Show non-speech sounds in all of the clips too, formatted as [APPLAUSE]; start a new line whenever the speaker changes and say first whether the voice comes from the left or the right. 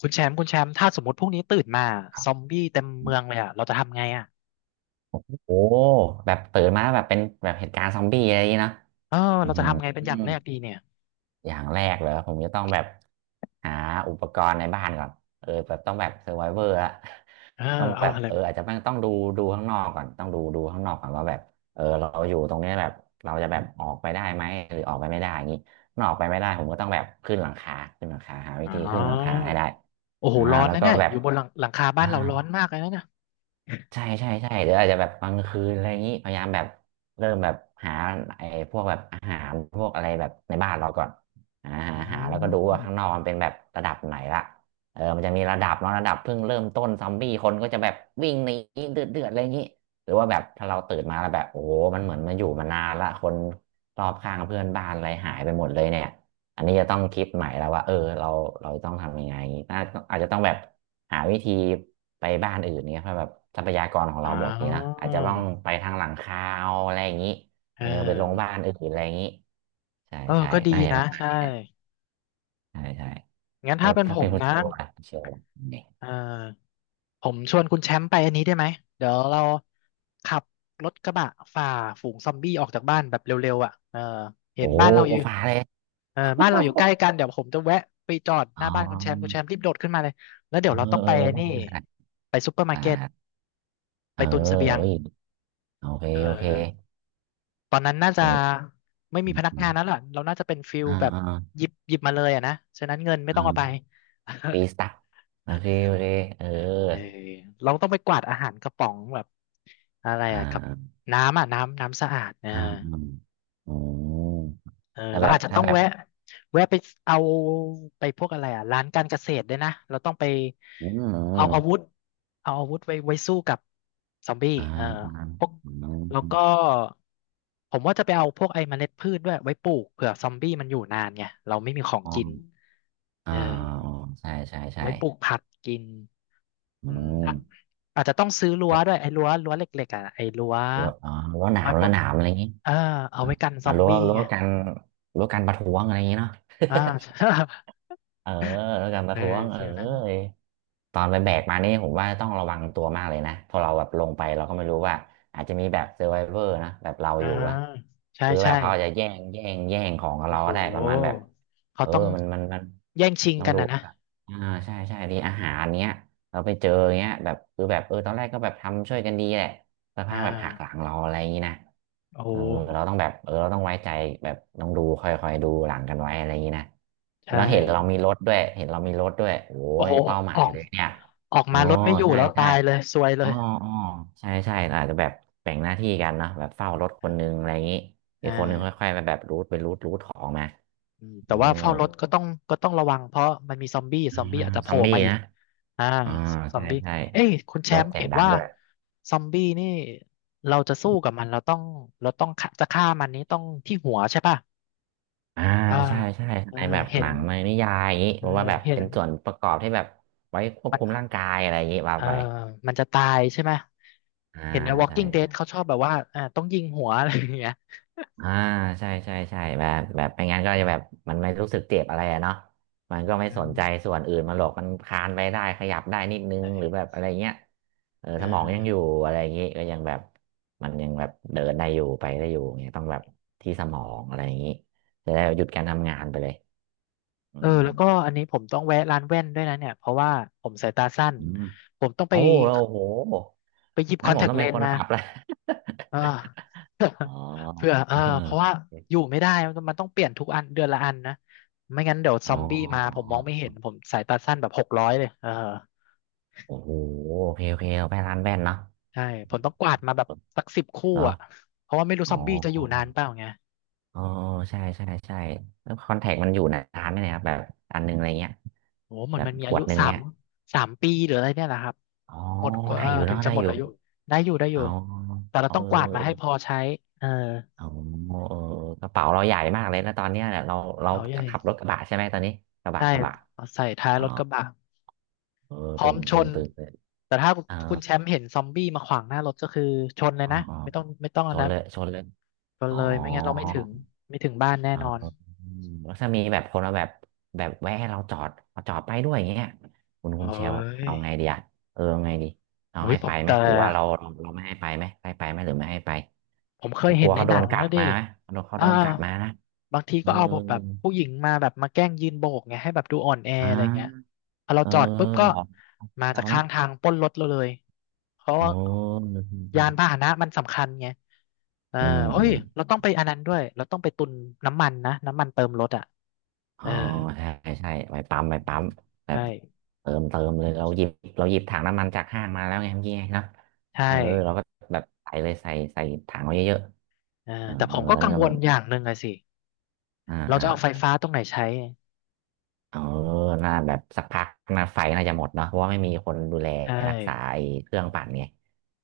left: คุณแชมป์คุณแชมป์ถ้าสมมติพรุ่งนี้ตื่นมาซอมบี้เต็มเมืองเลยอ่ะเราจะทำไงอ่ะ
right: โอ้แบบตื่นมาแบบเป็นแบบเหตุการณ์ซอมบี้อะไรอย่างนี้เนอะ
left: เออ
right: อือ
left: เราจะ
right: หือ
left: ทำไงเป็น
right: อื
left: อย่าง
right: ม
left: แรกดีเนี่ย
right: อย่างแรกเลยผมจะต้องแบบหาอุปกรณ์ในบ้านก่อนแบบต้องแบบเซอร์ไวเวอร์ละ
left: เออ
right: ต้อง
left: เอา
right: แบบ
left: อะไร
right: อาจจะต้องดูข้างนอกก่อนต้องดูข้างนอกก่อนว่าแบบเราอยู่ตรงเนี้ยแบบเราจะแบบออกไปได้ไหมหรือออกไปไม่ได้อย่างนี้ถ้าออกไปไม่ได้ผมก็ต้องแบบขึ้นหลังคาขึ้นหลังคาหาวิ
left: อ๋อ
right: ธีขึ้นหลังคาให้ได้
left: โอ้โหร้อน
right: แล้ว
left: นะ
right: ก็
left: เนี่ย
right: แบ
left: อ
right: บ
left: ยู่บนหลังคาบ้า
right: อ่า
left: นเราร้อนมากเลยนะเนี่ย
right: ใช่ใช่ใช่เดี๋ยวอาจจะแบบกลางคืนอะไรอย่างนี้พยายามแบบเริ่มแบบหาไอ้พวกแบบอาหารพวกอะไรแบบในบ้านเราก่อน
left: อื
right: หาแล้วก็ดูว่าข้างนอก
left: ม
right: มันเป็นแบบระดับไหนละมันจะมีระดับเนาะระดับเพิ่งเริ่มต้นซอมบี้คนก็จะแบบวิ่งหนีเดือดอะไรอย่างนี้หรือว่าแบบถ้าเราตื่นมาแล้วแบบโอ้โหมันเหมือนมันอยู่มานานละคนรอบข้างเพื่อนบ้านอะไรหายไปหมดเลยเนี่ย อันนี้จะต้องคิดใหม่แล้วว่าเราต้องทำยังไงน่าอาจจะต้องแบบหาวิธีไปบ้านอื่นเนี่ยเพราะแบบทรัพยากรของ
left: อ๋
right: เรา
left: อ
right: หมดนี่นะอาจจะต้องไปทางหลังคาเอาอะไรอย่างนี้
left: เอ
right: ไป
left: อ
right: ลงบ้านอื่นอะไรอย่างนี้ใช่
left: เออ
right: ใช่
left: ก็ดี
right: น่าจะ
left: นะ
right: ประมาณ
left: ใช่
right: นี้แหละใช่ใช่
left: งั้น
right: แล้
left: ถ้า
right: ว
left: เป็นผ
right: ถ้าเป็
left: ม
right: น
left: นะ
right: คุณเชลเนี่ย
left: เออ ผมชวนคุณแชมป์ไปอันนี้ได้ไหมเดี๋ยวเราขับรถกระบะฝ่าฝูงซอมบี้ออกจากบ้านแบบเร็วๆอ่ะเออเห็
right: โอ้
left: นบ้านเราอยู่
right: ฟ้าเลย [LAUGHS]
left: เออบ้านเราอยู่ใกล้กันเดี๋ยวผมจะแวะไปจอด
right: อ๋
left: หน้าบ้านคุณแชมป์คุณแช
right: อ
left: มป์รีบโดดขึ้นมาเลยแล้วเดี๋ย
right: อ
left: วเราต้อง
right: เอ
left: ไป
right: อ
left: นี่
right: ได้
left: ไปซปเปอร์มาร์เก็ต
right: อ่าเอ
left: ไป
right: อ
left: ตุนเสบียง
right: เอ้ยโอเค
left: เอ
right: โอเค
left: อตอนนั้นน่า
right: เห
left: จะ
right: มือน
left: ไม่มีพนักงาน
right: นะ
left: แล้วล่ะเราน่าจะเป็นฟิล
right: อ่า
left: แบบ
right: อ่า
left: หยิบมาเลยอ่ะนะฉะนั้นเงินไม่
right: อ่า
left: ต้องเอาไป
right: ฟีสตะโอเคโอเค
left: [LAUGHS]
right: เออ
left: เออเราต้องไปกวาดอาหารกระป๋องแบบอะไร
right: อ่
left: อะกับ
right: า
left: น้ำอ่ะน้ำน้ำสะอาดเออ
right: อ่าอืมอืม
left: เออ
right: ถ้า
left: เรา
right: แบบ
left: อาจจะ
right: ถ้า
left: ต้อง
right: แบบ
left: แวะไปเอาไปพวกอะไรอ่ะร้านการเกษตรด้วยนะเราต้องไป
right: อืมอื
left: เอาอาวุ
right: ม
left: ธเอาอาวุธไว้สู้กับซอมบี้
right: อ่า
left: เออ
right: อ่า
left: พวก
right: อ
left: แล้ว
right: ืม
left: ก็ผมว่าจะไปเอาพวกไอ้เมล็ดพืชด้วยไว้ปลูกเผื่อซอมบี้มันอยู่นานไงเราไม่มีของ
right: อ๋อ
left: กินเอ
right: อ่าอ๋อ
left: อ
right: ใช่ใช่ใช่
left: ไว้ปลูกผักกิน
right: อื
left: อืม
right: ม
left: อ่ะอาจจะต้องซื้อรั้ว
right: แบบ
left: ด้วยไอ้รั้วเหล็กๆอ่ะไอ้รั้ว
right: รั้วอ๋อ
left: เอาไว้ป
right: รั้
left: ล
right: ว
left: ด
right: หนามอะไรอย่างงี้
left: เออเอา
right: อ่า
left: ไว้กันซอมบี้
right: รั้ว
left: ไง
right: กันรั้วกันประท้วงอะไรอย่างงี้เนาะ
left: อ่า [LAUGHS]
right: [LAUGHS] เออรั้วกันป
left: เอ
right: ระ
left: อ
right: ท้วงเอ
left: ฟีลนั้น
right: อ ตอนไปแบกมานี่ผมว่าต้องระวังตัวมากเลยนะพอเราแบบลงไปเราก็ไม่รู้ว่าอาจจะมีแบบเซ r ร์ v วเวอร์นะแบบเรา
left: อ่า
right: อยู่อะ
left: ใช่
right: คือแบ
left: ใช่
right: บเขาอาจจะแย่งของกับ
left: โอ้
right: เรา
left: โห
right: ก็ได้ประมาณแบบ
left: เขา
right: อ
left: ต้อง
right: มัน
left: แย่งชิง
right: ต้อง
left: กัน
right: ดู
left: อ่ะนะ
right: ครับอ่าใช่ใช่ดีอาหารเนี้ย เราไปเจออย่างเงี้ยแบบคือแบบตอนแรกก็แบบทำช่วยกันดีแหละสัก
left: อ่
right: พักแบบหักหลั
left: า
right: งเราอะไรอย่างงี้นะ
left: โอ้โห
right: เออเออเราต้องไว้ใจแบบต้องดูคอยดูหลังกันไว้อะไรอย่างงี้นะ
left: ใช่
right: แล้วเห็นเรามีรถด้วยโอ้
left: โอ้
right: ย
left: โห
right: เป้าหมา
left: ออ
right: ย
left: ก
right: เลยเนี่ย
left: ออก
right: อ๋อ
left: มารถไม่อยู่
right: ใช่
left: แล้ว
right: ใช่
left: ตายเลยซวยเล
right: อ๋อ
left: ย
right: อ๋อใช่ใช่อาจจะแบบแบ่งหน้าที่กันเนาะแบบเฝ้ารถคนนึงอะไรอย่างนี้อี
left: อ่
right: กคนนึง
left: า
right: ค่อยๆไปแบบรูทไปรูทรูทของมา
left: อืม
right: เอ
left: แต่
right: อ
left: ว่าเฝ้ารถก็ต้องก็ต้องระวังเพราะมันมีซอมบี้ซ
right: อ่า
left: อมบี้อาจจะโผ
right: ซั
left: ล่
right: มบี้
left: มาอีก
right: นะ
left: อ่า
right: อ่า
left: ซอ
right: ใช่
left: มบี้
right: ใช่
left: เอ้ยคุณแช
right: รถ
left: มป์
right: เสีย
left: เห็
right: ง
left: น
right: ดัง
left: ว่า
right: ด้วย
left: ซอมบี้นี่เราจะสู้กับมันเราต้องเราต้องฆ่าจะฆ่ามันนี้ต้องที่หัวใช่ป่ะ
right: อ่า
left: อ่า
right: ใช่ใช่
left: เออ
right: ในแบบ
left: เห็
right: หนั
left: น
right: งในนิยายอย่างนี้
left: เออ
right: ผมว่าแบบ
left: เห็น
right: เป็นส่วนประกอบที่แบบไว้ควบคุมร่างกายอะไรอย่างนี้ว่า
left: เออ
right: ไป
left: มันจะตายใช่ไหม
right: อ่า
left: เห็นใน
right: ใช่
left: Walking Dead
right: ใช่
left: เขาชอบแบบว่าต้องยิงหัว [LAUGHS] อะไรอย่างเงี้ย
right: อ่าใช่ใช่ใช่แบบแบบไม่งั้นก็จะแบบมันไม่รู้สึกเจ็บอะไรอะเนาะมัน
left: อื
right: ก็ไม่สนใจส่
left: ม
right: วนอื่นมันหรอกมันคลานไปได้ขยับได้นิดนึง
left: เอ
right: หรือแบบ
left: อ
right: อะไรเงี้ย
left: เ
right: สมองยังอยู่
left: อ
right: อะไรอย่างงี้ก็ยังแบบมันยังแบบเดินได้อยู่ไปได้อยู่เงี้ยต้องแบบที่สมองอะไรอย่างงี้จะได้หยุดการทำงานไปเลยอื
left: อเออ
right: ม
left: แล้วก็อันนี้ผมต้องแวะร้านแว่นด้วยนะเนี่ยเพราะว่าผมสายตาสั้น
right: อืม
left: ผมต้องไป
right: โอ้แล้วโอ้โห
left: ไปหยิบค
right: งั้น
left: อน
right: ผ
left: แท
right: ม
left: ค
right: ต้อง
left: เล
right: เป็น
left: น
right: ค
left: ส์
right: น
left: มา
right: ขับแล้ว
left: อ่า
right: [LAUGHS] อ๋อ
left: [LAUGHS] เพื่อ
right: เอ
left: เพราะว่า
right: อ
left: อยู่ไม่ได้มันต้องเปลี่ยนทุกอันเดือนละอันนะไม่งั้นเดี๋ยวซ
right: อ๋
left: อมบี้มาผม
right: อ
left: มองไม่เห็นผมสายตาสั้นแบบ600เลยเออ
right: โอ้โหโอเคโอเคเอาไปร้านแว่นเนาะ
left: ใช่ผมต้องกวาดมาแบบสัก10คู่
right: เหรอ
left: อ่ะเพราะว่าไม่รู้
right: อ๋
left: ซ
right: อ
left: อมบี้จะอยู่นานเปล่าไง
right: อใช่ใช่ใช่แล้วคอนแทคมันอยู่นานไหมเนี่ยครับแบบอันหนึงอะไรเงี้ย
left: โอ้เหมือ
right: แบ
left: น
right: บ
left: มันมี
right: ข
left: อา
right: ว
left: ยุ
right: ดหนึ่ง
left: สาม
right: เนี่ย
left: ปีหรืออะไรเนี่ยแหละครับ
right: อ๋อ
left: หมดกว่าเอ
right: ได้
left: อ
right: อยู่
left: ถึง
right: เนาะ
left: จะ
right: ได้
left: หม
right: อ
left: ด
right: ยู่
left: อายุได้อยู่ได้อ
right: เอ
left: ยู่แต่เรา
right: เอ
left: ต้องกวาดมาให้พ
right: อ
left: อใช้เออ
right: เออเออกระเป๋าเราใหญ่มากเลยนะตอนเนี้ยเนี่ยเรา
left: เป๋าใหญ่
right: ขับรถกระบะใช่ไหมตอนนี้
left: ใช่
right: กระบะ
left: เอาใส่ท้าย
right: อ๋อ
left: รถกระบะ
right: เออ
left: พร้อ
right: ตึ
left: ม
right: ง
left: ช
right: ตึง
left: น
right: ตึงเลย
left: แต่ถ้า
right: เออ
left: คุณแชมป์เห็นซอมบี้มาขวางหน้ารถก็คือชนเลย
right: อ๋อ
left: นะ
right: อ๋อ
left: ไม่ต้อง
right: ช
left: อัน
right: น
left: นะ
right: เลยชนเลย
left: ชน
right: อ๋
left: เลยไม่งั้นเราไม่
right: อ
left: ถึงไม่ถึงบ้านแน่
right: อ๋อ
left: นอน
right: อืมแล้วถ้ามีแบบคนมาแบบแวะให้เราจอดมาจอดไปด้วยอย่างเงี้ยคุณเช
left: เฮ้
right: ล
left: ย
right: เอาไงดีอะเอาไงดีเอา
left: โอ้ย
right: ให้
left: ผ
right: ไป
left: ม
right: ไหม
left: แต่
right: หรือว่าเราไม่ให้ไปไหมให้ไปไหมหรือไม่ให้ไป
left: ผมเค
right: แต่
left: ย
right: ก
left: เห็
right: ลั
left: น
right: ว
left: ใน
right: เขา
left: ห
right: โด
left: นั
right: น
left: ง
right: กั
left: แล้ว
right: ด
left: ดิ
right: มาไหมเขา
left: อ่า
right: โดนกัดมานะ
left: บางที
right: เออ
left: ก็เอาแบบผู้หญิงมาแบบมาแกล้งยืนโบกไงให้แบบดูอ่อนแอ
right: อ่า
left: อะไรเงี้ยพอเรา
right: เออ
left: จอดปุ๊บ
right: ห
left: ก็
right: ลอก
left: มาจา
right: เรา
left: ก
right: นะ
left: ข้างทางปล้นรถเราเลยเพราะ
right: โอ้
left: ว่ายานพาห
right: ใช่
left: นะมันสำคัญไงเออ
right: เอ
left: เฮ้ย
right: ม
left: เราต้องไปอันนั้นด้วยเราต้องไปตุนน้ำมันนะน้ำมันเติมรถอ่ะ
right: อ๋
left: เอ
right: อ
left: อ
right: ใช่ใช่ไปปั๊มไปปั๊มแบ
left: ใ
right: บ
left: ช่
right: เติมเติมเลยเราหยิบเราหยิบถังน้ำมันจากห้างมาแล้วไงเมื่อกี้ไงเนาะ
left: ใช่
right: เออเราก็แบบใส่เลยใส่ใส่ถังไว้เยอะ
left: เออ
right: ๆเออ
left: แต่ผมก็กัง
right: แล้ว
left: ว
right: ก็
left: ลอย่างหนึ่งอะสิ
right: อ่า
left: เรา
right: อ่า
left: จะเอาไฟฟ้าตรงไหนใช้
right: เออน่าแบบสักพักน่าไฟน่าจะหมดเนาะเพราะว่าไม่มีคนดูแล
left: ใช่
right: รักษาไอ้เครื่องปั่นไง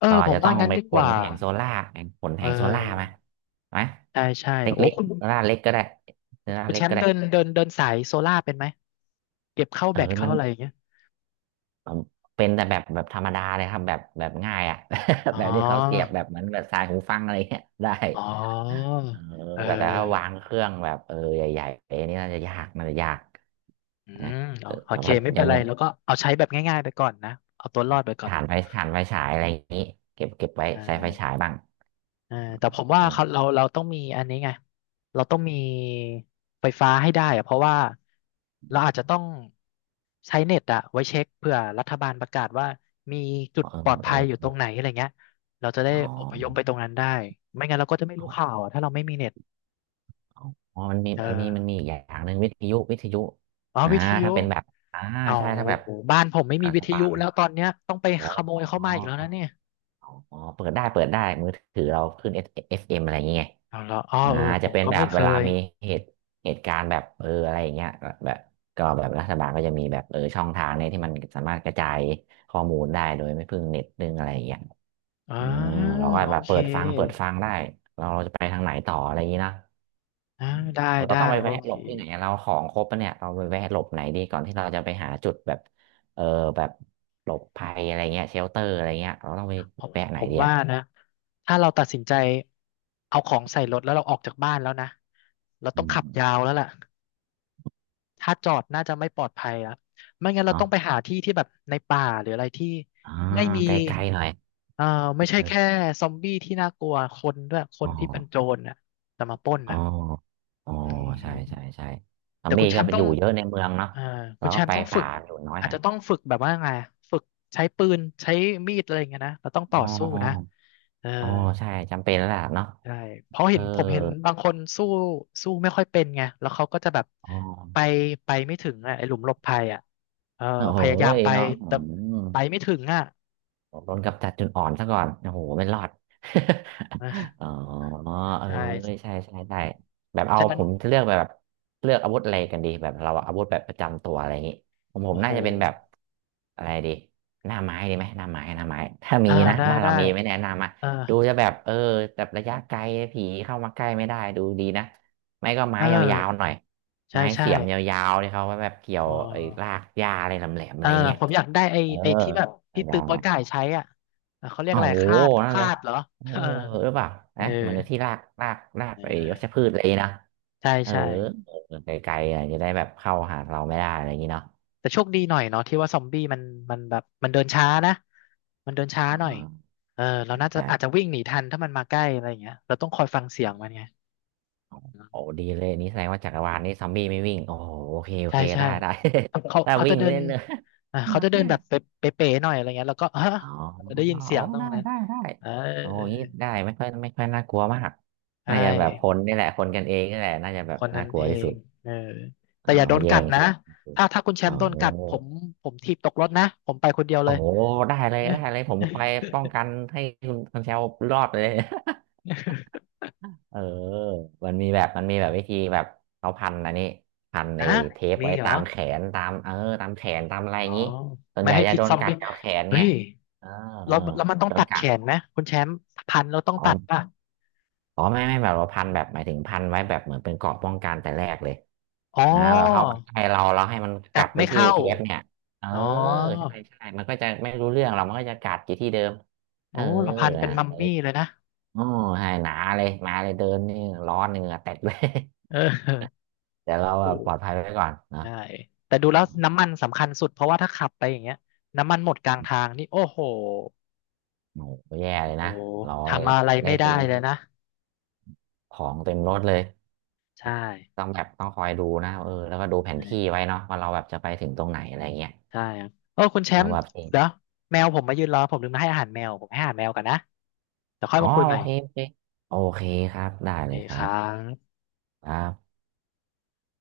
left: เอ
right: เรา
left: อผ
right: อาจ
left: ม
right: จะต้
left: ว่า
right: อง
left: งั้น
right: ไป
left: ดี
right: ข
left: ก
right: น
left: ว่า
right: แผงโซล่าร์แผงขน
left: เ
right: แผงโซล่าร์มา
left: ออ
right: ไหม
left: ใช่ใช่โอ้
right: เล็ก
left: คุณ
right: ๆโซล่าร์เล็กก็ได้โซล่าร์
left: คุณ
right: เล็
left: แช
right: ก
left: ม
right: ก็
left: ป์
right: ได้
left: เดินเดินเดินสายโซล่าเป็นไหมเก็บเข้า
right: เอ
left: แบ
right: อ
left: ตเข้า
right: มัน
left: อะไรอย่างเงี้ย
right: เป็นแต่แบบแบบธรรมดาเลยครับแบบแบบง่ายอ่ะ [LAUGHS]
left: อ๋อ
right: แบบที่เขาเสียบแบบเหมือนแบบสายหูฟังอะไรเงี้ยได้
left: อ๋อ
right: เออ
left: เออ
right: แต่แต่
left: เอ
right: ถ้า
left: อ
right: วางเครื่องแบบเออใหญ่ๆอันนี้น่าจะยากน่าจะยาก
left: อื
right: นะ
left: ม
right: แล
left: โอ
right: ้ว
left: เค
right: ก็
left: ไม่เป็
right: ยั
left: น
right: ง
left: ไร
right: ยัง
left: แล้วก็เอาใช้แบบง่ายๆไปก่อนนะเอาตัวรอดไปก่อน
right: ฐานไฟฐานไฟฉายอะไรอย่างนี้เก็บเก็บไว้
left: อ่
right: ใช้ไฟฉาย
left: า
right: บ้าง
left: เออแต่ผมว่า
right: อ๋อ
left: เขาเราต้องมีอันนี้ไงเราต้องมีไฟฟ้าให้ได้อะเพราะว่าเราอาจจะต้องใช้เน็ตอะไว้เช็คเผื่อรัฐบาลประกาศว่ามีจุ
right: เอ
left: ด
right: อ
left: ปลอด
right: เอ
left: ภัยอยู่ตร
right: อ
left: งไหนอะไรเงี้ยเราจะได้
right: อ๋อ
left: อพยพไปตรงนั้นได้ไม่งั้นเราก็จะไม่รู้
right: อ๋อ
left: ข่าวอะถ้าเราไม่มีเน็ต
right: อ๋ออ๋อมันมี
left: เอ
right: มันมีมันมี
left: อ
right: อีกอย่างหนึ่งวิทยุวิทยุอ่า
left: วิทยุ
right: ถ้าเป็นแบบอ่า
left: เอา
right: ใช่ถ้าแบบ
left: บ้านผมไม่มี
right: รัฐ
left: วิท
right: บา
left: ยุ
right: ล
left: แล้วตอนเนี้ยต้องไป
right: เหรอ
left: ขโมยเข้า
right: อ๋อ
left: มาอีกแล้วนะเนี่ย
right: อ๋อเปิดได้เปิดได้มือถือเราขึ้น FM อฟเอ็มอะไรอย่างเงี้ย
left: เอาละอ๋อ
right: อ่า
left: เออผ
right: จะ
left: ม
right: เป็น
left: ก็
right: แบ
left: ไม่
right: บ
left: เค
right: เวลา
left: ย
right: มีเหตุเหตุการณ์แบบเอออะไรอย่างเงี้ยก็แบบก็แบบรัฐบาลก็จะมีแบบเออช่องทางเนี่ยที่มันสามารถกระจายข้อมูลได้โดยไม่พึ่งเน็ตพึ่งอะไรอย่างเงี้ย
left: อ่า
right: เออเราก็
left: โอ
right: แบบ
left: เค
right: เปิดฟังเปิดฟังได้เราเราจะไปทางไหนต่ออะไรอย่างงี้นะ
left: อ่าได้
right: เรา
left: ได้
right: ต้องไป
left: โอ
right: แวะ
left: เค
right: หลบที่ไหนเราของครบปะเนี่ยเราไปแวะหลบไหนดีก่อนที่เราจะไปหาจุดแบบเออแบบหลบภัยอะไรเงี้ยเชลเตอร์อะไรเงี้ยเราต้องไป
left: ผม
right: แวะไหนดี
left: ว่า
right: อะ
left: นะถ้าเราตัดสินใจเอาของใส่รถแล้วเราออกจากบ้านแล้วนะเรา
right: อื
left: ต้องขับ
right: ม
left: ยาวแล้วล่ะถ้าจอดน่าจะไม่ปลอดภัยละไม่งั้นเรา
right: เนาะ
left: ต้องไปหาที่ที่แบบในป่าหรืออะไรที่
right: อ่า
left: ไม่มี
right: ไกลๆหน่อย
left: เอ่อไม่ใช่
right: เ
left: แค่
right: ออ
left: ซอมบี้ที่น่ากลัวคนด้วยค
right: อ๋
left: น
right: อ
left: ที่เป็นโจรน่ะจะมาปล้น
right: อ๋อ
left: น่ะ
right: อ๋อ
left: อื
right: ใช่ใช่
left: ม
right: ใช่ทอ
left: แต่
right: ม
left: คุ
right: มี่
left: ณแช
right: ก็
left: มป์
right: ไป
left: ต้
right: อ
left: อง
right: ยู่เยอะในเมืองเนาะ
left: เอ่อคุ
right: เรา
left: ณแช
right: ก็
left: ม
right: ไป
left: ป์ต้องฝึ
right: ป่า
left: ก
right: อยู่น้อย
left: อา
right: ห
left: จ
right: น่อย
left: จะต้องฝึกแบบว่าไงฝึกใช้ปืน ใช้มีดอะไรอย่างเงี้ยนะเราต้องต่
right: อ๋
left: อ
right: อ
left: สู้
right: อ๋อ
left: นะเออ
right: อ๋อใช่ จำเป็นแล้วล่ะเนาะ
left: ใช่เพราะ
right: เอ
left: เห็
right: อ
left: นผมเห็นบางคนสู้สู้ไม่ค่อยเป็นไงแล้วเขาก็จะแบบ
right: อ๋อ
left: ไปไม่ถึงอ่ะไอ้หลุมหลบภัยอ่ะเออ
right: โอ้โห
left: พยายามไป
right: เนาะอื
left: แต่
right: ม
left: ไปไม่ถึงอ่ะ
right: ผมโดนกับจัดจุดอ่อนซะก่อนโอ้โหไม่รอด [LAUGHS]
left: เออ
right: อ๋อเออ
left: ใช่
right: ใช่ใช่ใช่แบบเอา
left: ฉะนั้
right: ผ
left: น
right: มจะเลือกแบบเลือกอาวุธอะไรกันดีแบบเราอาวุธแบบประจำตัวอะไรอย่างนี้ผมผ
left: โอ้
right: ม
left: โห
right: น่าจะเป็นแบบอะไรดีหน้าไม้ดีไหมหน้าไม้หน้าไม้ ถ้ามี
left: อ่า
right: นะ
left: ได้
right: บ้าน
left: ได้
right: เรามีไหม่แนะนำอ่ะ
left: เออ
right: ดูจะแบบเออแบบระยะไกลผีเข้ามาใกล้ไม่ได้ดูดีนะ ไม่ก็ไม้
left: เอ
right: ยาวๆห
left: อ
right: น่อย
left: ใช่
right: ไม้
left: ใช่
right: เสียมยาวๆที่เขาไว้แบบเกี่ยว
left: อ๋อ
right: ไอ้รากหญ้าอะไรแหลมๆ
left: เอ
right: อะ
left: อ
right: ไรเงี้ย
left: ผมอยากได้ไอ้
right: เออ
left: ที่แบบที่ตื
right: ยา
left: อ
right: ว
left: โป๊ยก่ายใช้อ่ะเออเขาเรียก
right: อ๋อ
left: อะไร
right: โห
left: คลาดค
right: นั่น
left: ลา
right: เลย
left: ดเหรอ
right: เออ
left: [LAUGHS] เออ
right: หรือเปล่า
left: เออ
right: นะเหมือนที่รากรากราก
left: เอ
right: ไอ้วัช
left: อ
right: พืชอะไรอย่างงี้นะ
left: ใช่
right: เออ
left: ใช่
right: เออไกลๆอ่ะจะได้แบบเข้าหาเราไม่ได้อะไรอย่างงี้เนาะ
left: แต่โชคดีหน่อยเนาะที่ว่าซอมบี้มันแบบมันเดินช้านะมันเดินช้า
right: อ๋
left: หน่อย
right: อ
left: เออเรา
right: ใช่
left: น่าจะ
right: ใช่
left: อาจจะวิ่งหนีทันถ้ามันมาใกล้อะไรอย่างเงี้ยเราต้องคอยฟังเสียงมันไง
right: โอ้โอ้ดีเลยนี่แสดงว่าจักรวาลนี้ซอมบี้ไม่วิ่งโอ้โหโอเคโอ
left: ใช่
right: เค
left: ใช่
right: ได้ได้
left: เขา
right: [LAUGHS] ถ้า
left: จะ
right: วิ่ง
left: เดิน
right: เล่นเลย
left: อ่า
right: หนั
left: เขา
right: ก
left: จะเดิน
right: แม่
left: แบบเป๊ะๆหน่อยอะไรเงี้ยแล้วก็ฮะ
right: อ๋อ
left: ได้ยินเสี
right: อ๋อ
left: ยงตรง
right: ได้
left: นั้น
right: ได้ได้
left: เออ
right: โอ้อยางงี้ได้ไม่ค่อยไม่ค่อยน่ากลัวมาก
left: ใช่
right: น่าจะแบบคนนี่แหละคนกันเองนี่แหละน่าจะแบ
left: ค
right: บ
left: นนั้
right: น่า
left: น
right: กลั
left: เอ
right: วที่สุ
left: ง
right: ด
left: เออ
right: อ๋
left: แต่
right: อ
left: อย่าโดน
right: แย่
left: กัด
right: ง
left: นะ
right: ชิง
left: ถ้าคุณแช
right: อ๋
left: ม
right: อ
left: ป์โดนกัดผมถีบตกรถนะผมไปคนเดียวเล
right: โอ้
left: ย
right: โหได้เล
left: [LAUGHS]
right: ย
left: เอ๊ะ
right: ได้เลยผมคอยป้องกันให้คุณคุณเชลรอดเลย [LAUGHS] เออมันมีแบบมันมีแบบวิธีแบบเขาพันอันนี้พันไอ้
left: ฮะ
right: เทป
left: มี
right: ไว้
left: เหร
right: ตา
left: อ
right: มแขนตามเออตามแขนตามอะไรอ
left: อ๋อ
right: ย่างนี้ส่วน
left: ไม่
right: ใหญ่
left: ให้
right: จะ
left: พิษ
right: โด
left: ซ
right: น
left: อม
right: กัด
left: บี้
right: แถวแขน
left: เฮ้
right: ไง
left: ย
right: เออเอ
left: แล้
right: อ
left: วมันต้อง
right: โด
left: ตั
right: น
left: ด
right: กั
left: แข
right: ด
left: นไหมคุณแชมป์พันเราต้อง
right: อ๋อ
left: ตัดป่ะ
right: อ๋อไม่ไม่แบบว่าพันแบบหมายถึงพันไว้แบบเหมือนเป็นเกราะป้องกันแต่แรกเลย
left: อ๋อ
right: นะแบบเข้ามาใกล้เราเราให้มันก
left: กั
right: ลั
left: ด
right: บไป
left: ไม่
right: ที่
left: เข้า
right: เทปเนี่ยเออ
left: อ๋อ
right: ใช่ใช่มันก็จะไม่รู้เรื่
left: โอ้
right: องเรามันก็จะกัดอยู่ที่เดิมเอ
left: โอ้
right: อ
left: เราพันเป็น
right: นะ
left: มัมมี่เลยนะ
right: โอ้ใช่หนาเลยมาเลยเดินนี่ร้อนเหงื่อแตกเลย
left: เออ
right: [LAUGHS] แต่เราแบ
left: โอ้
right: บปลอดภัยไว้ก่อนเนาะ
left: ใช่แต่ดูแล้วน้ำมันสำคัญสุดเพราะว่าถ้าขับไปอย่างเงี้ยน้ำมันหมดกลางทางนี่โอ้โห
right: โอ้โหแย่เลย
left: โอ้
right: นะ เรา
left: ทำอะไร
right: ได้
left: ไม่ได้
right: ทิ้ง
left: เลยนะ
right: ของเต็มรถเลย
left: ใช่
right: ต้องแบบต้องคอยดูนะเออแล้วก็ดูแผน
left: ใช่
right: ที่ไว้เนาะว่าเราแบบจะไปถึงตรงไหนอะไรเงี้ย
left: ใช่ครับโอ้คุณแช
right: เออ
left: มป์
right: แบบเอง
left: เดี๋ยวแมวผมมายืนรอผมลืมมาให้อาหารแมว ผมให้อาหารแมวกันนะเดี๋ยวค่อย
right: อ๋อ
left: มาคุยให
right: โอ
left: ม่
right: เคโอเคโอเคครับได้
left: โอเค
right: เลยค
left: ค
right: รั
left: รั
right: บ
left: บ
right: ครับ